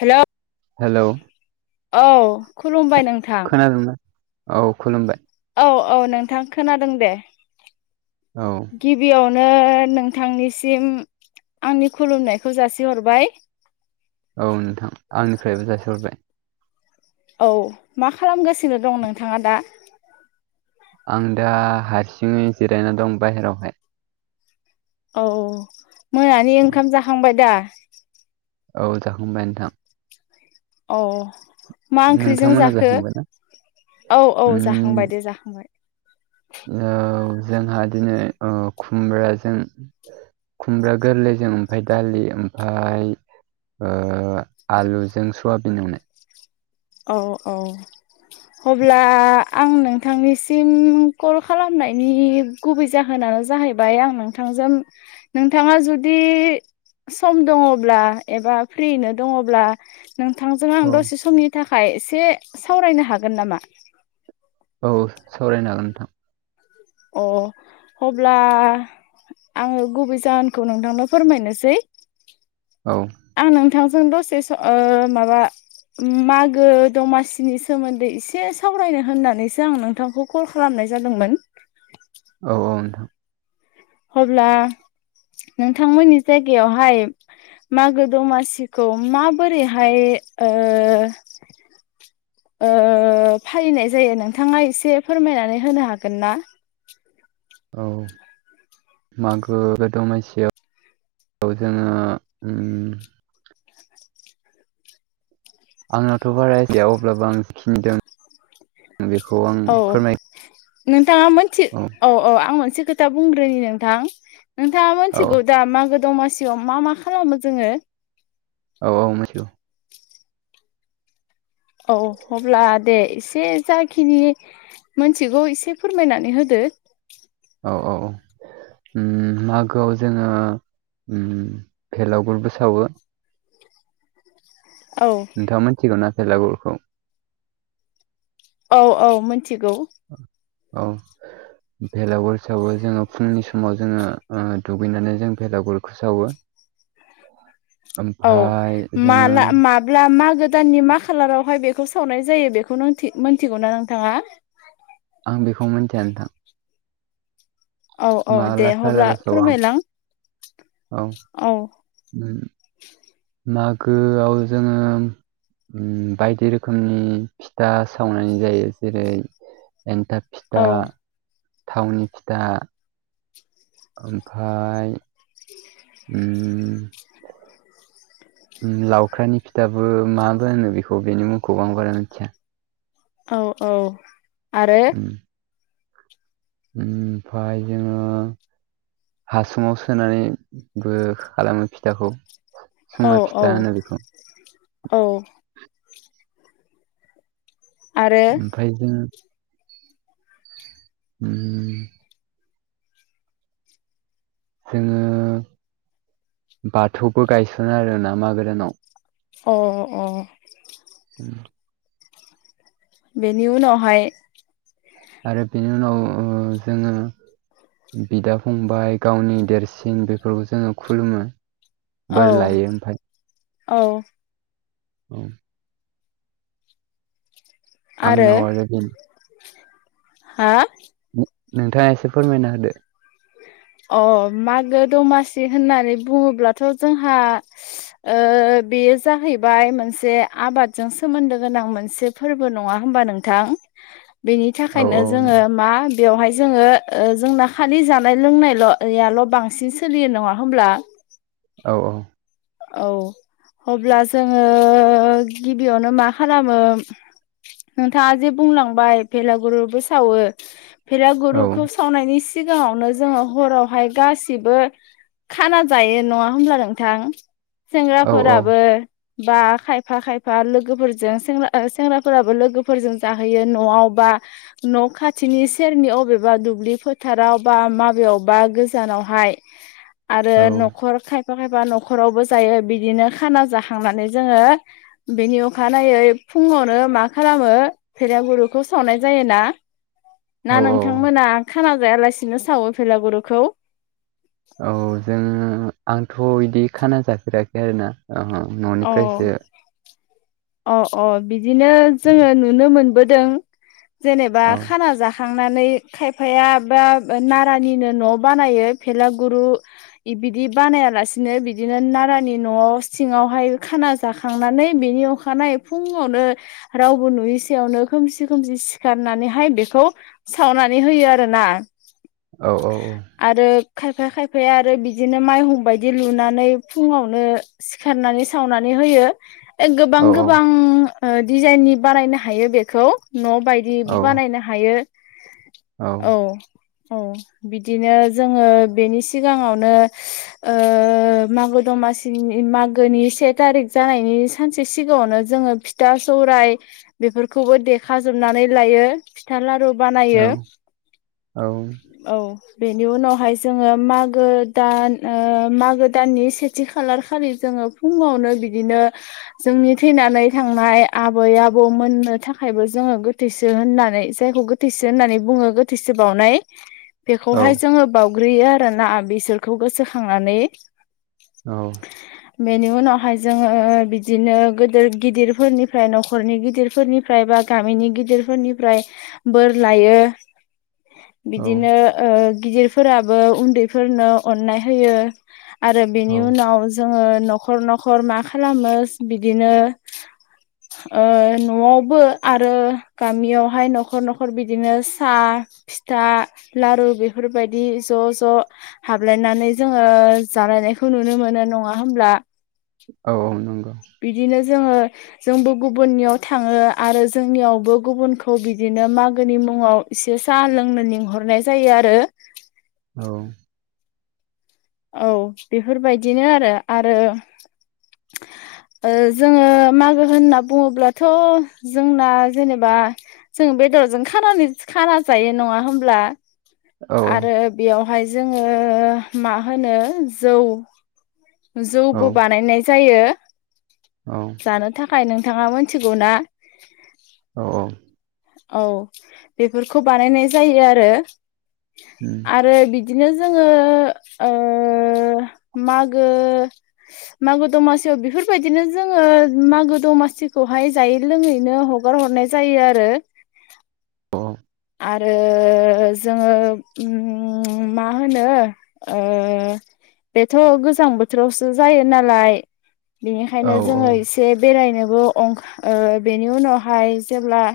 हेल' hello औ खुलुमबाय नोंथां। खोनादोंना औ खुलुमबाय। औ -औ नोंथां खोनादों दे। औ। गिबियावनो नोंथांनिसिम आंनि खुलुमनायखौ जासिहरबाय। औ नोंथां आंनिफ्रायबो जासिहरबाय। औ मा खालामगासिनो दं नोंथाङा दा? आं दा हारसिङै जिरायना दं बाहेरायावहाय। औ औ मोनानि ओंखाम जाखांबाय दा? औ जाहांबाय नोंथां? औ मा ओंख्रिजों नोंथांमोना जाखो? जाखांबायना औ- औ उम जाखांबाय दे जाखांबाय। जोंहा दिनै ओ खुमब्राजों खुमब्रा गोरलैजों ओमफ्राय दालि ओमफाय ओ आलुजों सवाबिन एवनाय। औ -औ। अब्ला आं नोंथांनिसिम कल खालामनायनि गुबै जाहोनानो जाहैबाय आं नोंथांजों नोंथाङा जुदि सम दङब्ला एबा फ्रिनो दङब्ला नोंथांजों आं औ दसे समनि थाखाय एसे सावरायनो हागोन नामा? औ सावरायनो हागोन नोंथां। अ अब्ला आङो गुबै जाहोनखौ नोंथांनो फोरमायनोसै औ आं नोंथांजों दसे माबा मागो दमासिनि सोमोन्दै एसे सावरायनो होननानैसो आं नोंथांखौ कल खालामनाय जादोंमोन। औ औ नोंथां। अब्ला नोंथांमोननि जायगायावहाय मागो दमासिखौ माबोरैहाय ओ फालिनाय जायो नोंथाङा एसे फोरमायनानै होनो हागोन ना? औ मागो गो दमायसियाव जोङो उम आंनाथ' बारा जाया अब्लाबो आं खिनदों औ फोरमाय नोंथाङा मोनथि औ औ आं मोनसे खोथा बुंग्रोनि नोंथां नोंथाङा औ मिथिगौ दा मागो दंमासि सियाव मा मा खालामो जोङो औ औ मोथिगौ। औ अब्ला दे एसे जाखिनि मोनथिगौ एसे फोरमायनानै होदो। औ औ औ उम मागोआव जोङो उम भेलागुरबो सावो। औ नोंथाङा मिथिगौना भेलागुरखौ? औ औ मिथिगौ। औ भेलागुर सावो जोङो फुंनि समाव जोङो दुगैनानै जों भेलागुरखौ सावो। औ ओमफाय जोङो माला मा ब्ला मागो दाननि मा खालारावहाय बेखौ सावनाय जायो बेखौ मिथिगौ ना नोंथाङा? आं बेखौ मिथिया नोंथां। औ औ दे माबला अब्ला खालाराव सावो आं फोरमायलां औ औ उम मागोआव जोङो उम बायदि रोखोमनि फिथा सावनाय जायो जेरै एन्थाब फिथा औ थावनि फिथा ओमफ्राय [inaudible] उम लावखारनि फिथाबो माबो होनो बेखौ बेनि मुंखौबो आं बारा मिथिया। औ औ आरो उम ओमफाय जोङो हासुङाव सोनानैबो खालामो फिथाखौ। औ सुङा औ फिथा होनो बेखौ औ आरो ओमफ्राय जोङो उम जोङो बाथौबो गायसनो आरोना मागो दानाव। अ अ उ बेनि उनावहाय आरो बेनि उनाव जोङो बिदा फंबाय गावनि देरसिन बेफोरखौ जोङो खुलुमो। बोर औ लायो ओमफाय औ। औ आरो आंनाव बेनो हा नोंथाङा एसे फोरमायना होदो। अ मागो दमासि होननानै बुङोब्लाथ' जोंहा ओ बेयो जाहैबाय मोनसे आबादजों सोमोन्दो गोनां मोनसे फोरबो नङा होमबा नोंथां? बेनि औ थाखायनो नों जोङो मा बेवहाय जोङो जोंना खालि जानाय लोंनाय ल' याल' बांसिन सोलियो नङा होमब्ला। औ औ औ अब्ला जोङो गिबियावनो मा खालामो नोंथाङा जे बुंलांबाय भेलागुरुबो सावो। औ भेलागुरुखौ सावनायनि सिगाङावनो जोङो हरावहाय गासिबो खाना जायो नङा होमब्ला नोंथां? औ सेंग्राफोराबो बा खायफा खायफा लोगोफोरजों सेंग्राफोराबो लोगोफोरजों जाहोयो न'आव बा न' खाथिनि सेरनि अबेबा दुब्लि फोथाराव बा माबेयावबा गोजानावहाय। आरो औ न'खर खायफा खायफा न'खरावबो जायो बिदिनो खाना जाखांनानै जोङो बेनि अखानायै फुङावनो मा खालामो फेलागुरुखौ सावनाय जायो ना? औ ना नोंथांमोना खाना जायालासिनो सावो फेलागुरुखौ? औ जों आंथ' बिदि खाना जाफेराखै आरोोना अ न'निफ्रायसो अ अ बिदिनो जोङो नुनो मोनबोदों जेनेबा औ खाना जाख खांनानै खायफाया बा नारानिनो न' बानायो फेलागुरु इ बिदि बानायालासिनो बिदिनो नारानि न'आव सिङाव बाहाय खाना जाखांनानै बेनि अखानायै फुङावनो रावबो नुयै सायावनो खोमसि खोमसि सिखारनानैहाय बेखौ सावनानै होयो आरोना। औ औ औ। आरो खायफाया खायफाया आरो बिदिनो माइहुं बायदि लुनानै फुङावनो सिखारनानै सावनानै होयो गोबां औ गोबां। ओ डिजाइननि बानायनो हायो बेखौ न' औ बायदि बानायनो हायो। औ औ बिदिनो जोङो बेनि सिगाङावनो ओ मागो दमासिनि मागोनि से थारिख जानायनि सानसे सिगाङावनो जोङो फिथा सौराय बेफोरखौबो देख जोबनानै लायो। फिथा लारु औ बानायो औ। बेनि उनावहाय जोङो मागो दान ओ मागो दाननि सेथि खालार खालि जोङो फुङावनो बिदिनो जोंनि थैनानै थांनाय आबै आबौ मोननो थाखायबो जोङो गोथैसो होननानै जायखौ गोथ गोथैसो होननानै बुङो गोथैसो बावनाय। बेखौहाय जोङो बाउग्रोयो आरोना बिसोरखौ गोसोखांनानै। औ। बेनि उनावहाय जोङो बिदिनो गोदोर गिदिरफोरनिफ्राय न'खरनि गिदिरफोरनि फ्राय बा गामिनि गिदिरफोरनिफ्राय बोर लायो। औ बिदिनो गिदिरफोराबो उन्दैफोरनो अननाय होयो। आरो औ बेनि उनाव जोङो न'खर न'खर मा खालामो बिदिनो ओ न'आवबो आरो गामियावहाय न'खर न'खर बिदिनो सा फिथा लारु बेफोरबायदि ज' ज' हाबलायनानै जोङो जालायनायखौ नुनो मोनो नङा होमब्ला। औ नंगौ। बिदिनो जोङो जोंबो गुबुननियाव थाङो आरो जोंनियावबो गुबुनखौ बिदिनो मागोनि मुङाव इसे साहा लोंनो लिंहरनाय जायो आरो। औ। औ बेफोरबायदिनो आरो आरो ओ जोङो मागो होनना बुङोब्लाथ' जोंना जेनेबा जों बेदरजों खानानि खाना जायो नङा होमब्ला? औ आरो बेयावहाय जोङो मा होनो जौ औ जौबो बानायनाय जायो। औ। जानो थाखाय नोंथाङा मोनथिगौ ना? औ औ। औ बेफोरखौ बानायनाय जायो आरो। उम। आरो बिदिनो जोङो ओ मागो मागो दमासियाव बेफोरबायदिनो जोङो मागो दमासिखौहाय जायै लोङैनो ह हगार हरनाय जायो आरो। [inaudible] आरो जोङो ओम मा होनो ओ बेथ' गोजां बोथोरावसो जायो नालाय औ बेनिखायनो जोङो इसे बेरायनोबो अं बेनि उनावहाय जेब्ला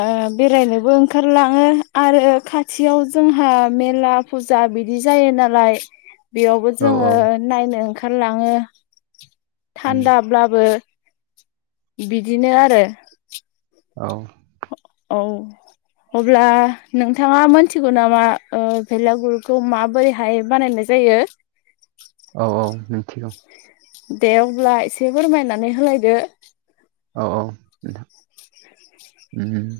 आ बेरायनो बो ओंखारलाङो आरो खाथियाव जोंहा मेला फुजा बिदि जायो नालाय [inaudible] बेयावबो औ जोङो नायनो ओंखारलाङो उम थान्दाब्लाबो। बिदिनो आरो। औ। औ। अब्ला नोंथाङा मोनथिगौ नामा भेलागुरखौ माबोरैहाय बानायनाय ज जायो? औ औ मिथिगौ। दे अब्ला एसे फोरमायनानै होलायदो। औ औ नोंथां उम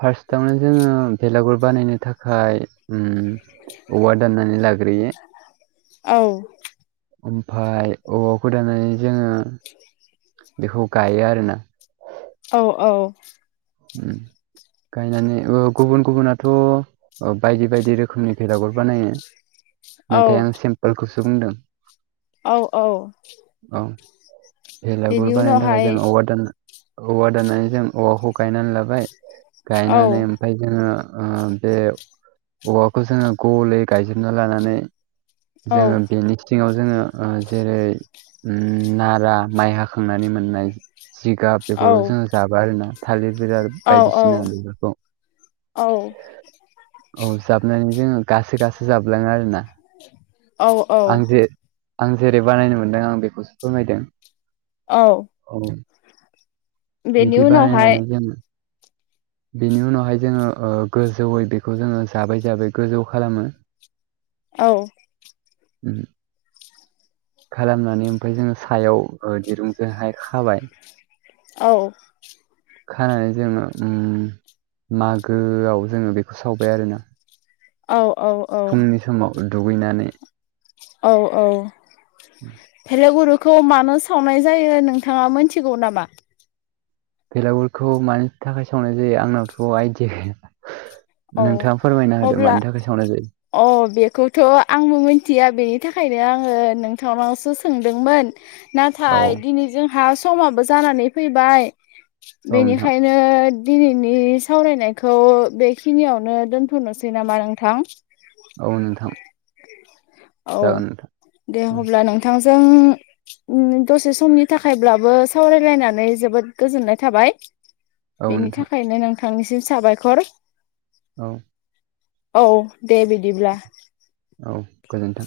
फार्सथावनो जोङो भेलागुर बानायनो थाखाय ओम औवा दाननानानै लाग्रोयो। औ। ओमफाय औवाखौ दानानै जोङो बेखौ गायो आरोना। औ औ [unintelligible] गायनानै गुबुन गुबुनाथ' बायदि बायदि रोखोमनि भेलागुर बानायो औ नाथाय आं सिमपोलखौसो बुंदों औ औ औ बेेलागुर बेनि बानायनो थाखाय उनावहाय जों औवा दननो औवा दाननानै जों औवाखौ गायनानै लाबाय औ गायनानै ओमफ्राय जोङो ओ बे औवाखौ जोङो गलै गायजोबना लानानै औ जोङो बेनि सिङाव जोङो ओ जेरै उम नारा माइ हाखांनानै मोननाय जिगाब बेेफोरखौ जोंड़ो जाबो आरो ना [unintelligible] औ जाबनानै जोङो औ गासो गासो जाबलाङो आरोोना [inaudible] आं औ जे आं जेरै बानायनो मोनदों आं बेखौसो फोरमायदों औ औ बेनि बिदि उनावहाय बानायनानै जों बेनि उनावहाय जोङो ओ गोजौयै बेखौ जोङो जाबै जाबै गोजौ खालामो औ [inaudible] खालामनानै ओमफाय जोङो सायाव ओ दिरुंजोंहाय खाबाय औ खानानै जोङो उम मागोआव जोङो बेखौ सावबाय आरोना औ औ फुंनि समाव दुगैनानै औ औ भेलागुरुखौ मानो सावनाय जायो नोंथाङा मोनथिगौ नामा [unintelligible] औ नोंथाङा फोरमायना होदो अब्ला मानि थाखाय सावनाय जायो अ बेखौथ आंबो मिथिया बेनि थाखायनो आङो नोंथांनावसो सोंदोंमोन औ नाथाय दिनै जोंहा समाबो जानानै फैबाय औ नोंथां बेनिखायनो नों दिनैनि सावरायनायखौ बे बेखिनियावनो दोनथनोसै नामा नोंथां औ नोंथां औ जागोन दे नोंथां अब्ला नोंथांजों उम दसे समनि थाखायब्लाबो सावरायलायनानै जोबोद गोजोननाय थाबाय औ बेनि नोंथां थाखायनो नोंथांनिसिम साबायखर औ औ दे बिदिब्ला औ गोजोन्थों